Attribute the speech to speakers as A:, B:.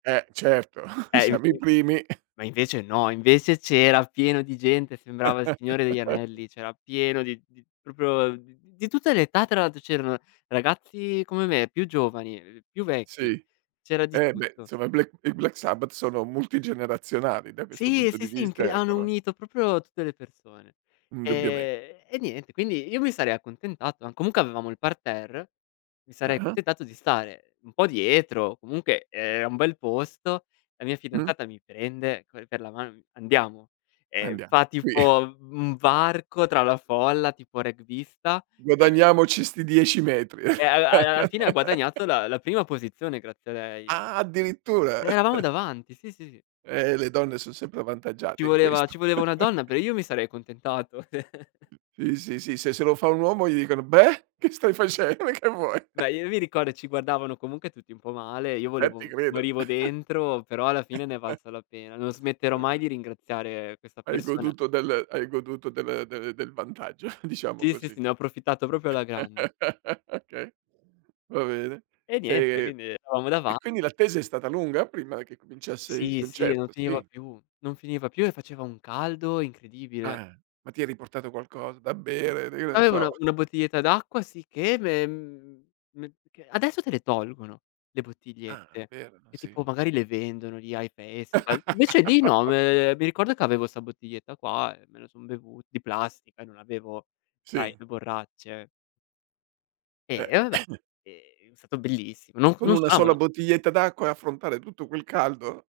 A: Eh, certo.
B: Eh,
A: Siamo i
B: [unintelligible]
A: primi.
B: ma invece no. Invece c'era pieno di gente, sembrava il Signore degli anelli; c'era pieno di di proprio uhm, di tutte le età, tra l'altro; c'erano ragazzi come me, più giovani, ehm, più vecchi,
A: Sì.
B: c'era di
A: Eh, beh,
B: tutto.
A: insomma i Black i Black Sabbath sono multigenerazionali da questo
B: Sì, e
A: punto di
B: sì, sì,
A: vista,
B: incre
A: ecco,
B: hanno
A: no?
B: unito proprio tutte le persone.
A: Indubbiame
B: Ehm, e niente, quindi io mi sarei accontentato ma comunque avevamo il parterre, mi sarei
A: Ah-ah.
B: accontentato di stare un po' dietro, comunque e era un bel posto, la mia
A: Mh.
B: fidanzata mi prende co per la mano, mi fa: "Andiamo." E
A: Andia
B: fa
A: qui.
B: tipo un un varco tra la folla, tipo rugbista e
A: Guadagniamoci sti 10 metri.
B: e alla al alla fine ha guadagnato la la prima posizione grazie a lei.
A: Ah, addirittura!
B: Eravamo davanti, sì, sì.
A: Eh, le donne son sempre
B: Ci
A: avvantaggiate in
B: voleva
A: questo.
B: ci voleva una donna, però io mi sarei accontentato.
A: Sì, sì, sì. Se se lo fa un uomo gli dicono: "Beh, che stai face ma che vuoi?"
B: Beh, io mi ricordo e ci guardavano comunque tutti un po' male, io
A: Eh, ti
B: volevo
A: credo.
B: morivo dentro, però alla fine ne è valsa la pena. Non smetterò mai
A: Okay.
B: di ringraziare questa
A: Hai
B: persona.
A: goduto del hai goduto del del del vantaggio, diciamo
B: Sì, sì, sì,
A: così.
B: ne ho approfittato proprio alla grande.
A: Okay, va bene.
B: E niente,
A: Ehm,
B: quindi eravamo
A: e
B: dava
A: quindi l'attesa è stata lunga prima che cominciasse il
B: Sì, sì, e non
A: concerto,
B: finiva
A: sì?
B: più. Non finiva più e faceva un caldo incredibile.
A: Ah, ma ti eri portato qualcosa, da bere d che ne
B: Aveva una
A: so.
B: una bottiglietta d'acqua, sicché, ve mhmm, me perchè adesso te le tolgono le
A: Ah,
B: bottigliette,
A: bere. No,
B: che
A: sì.
B: tipo magari le vendono lì ai festival; invece lì no, ehm, mi ricordo che avevo sta bottiglietta qua e me lo son bevu di plastica e non avevo, sai,
A: Sì.
B: le borracce. Eh,
A: Eh.
B: e vabbè. È è stato bellissimo. No
A: Con
B: non
A: una sola
B: stavano
A: bottiglietta d'acqua e affrontare tutto quel caldo?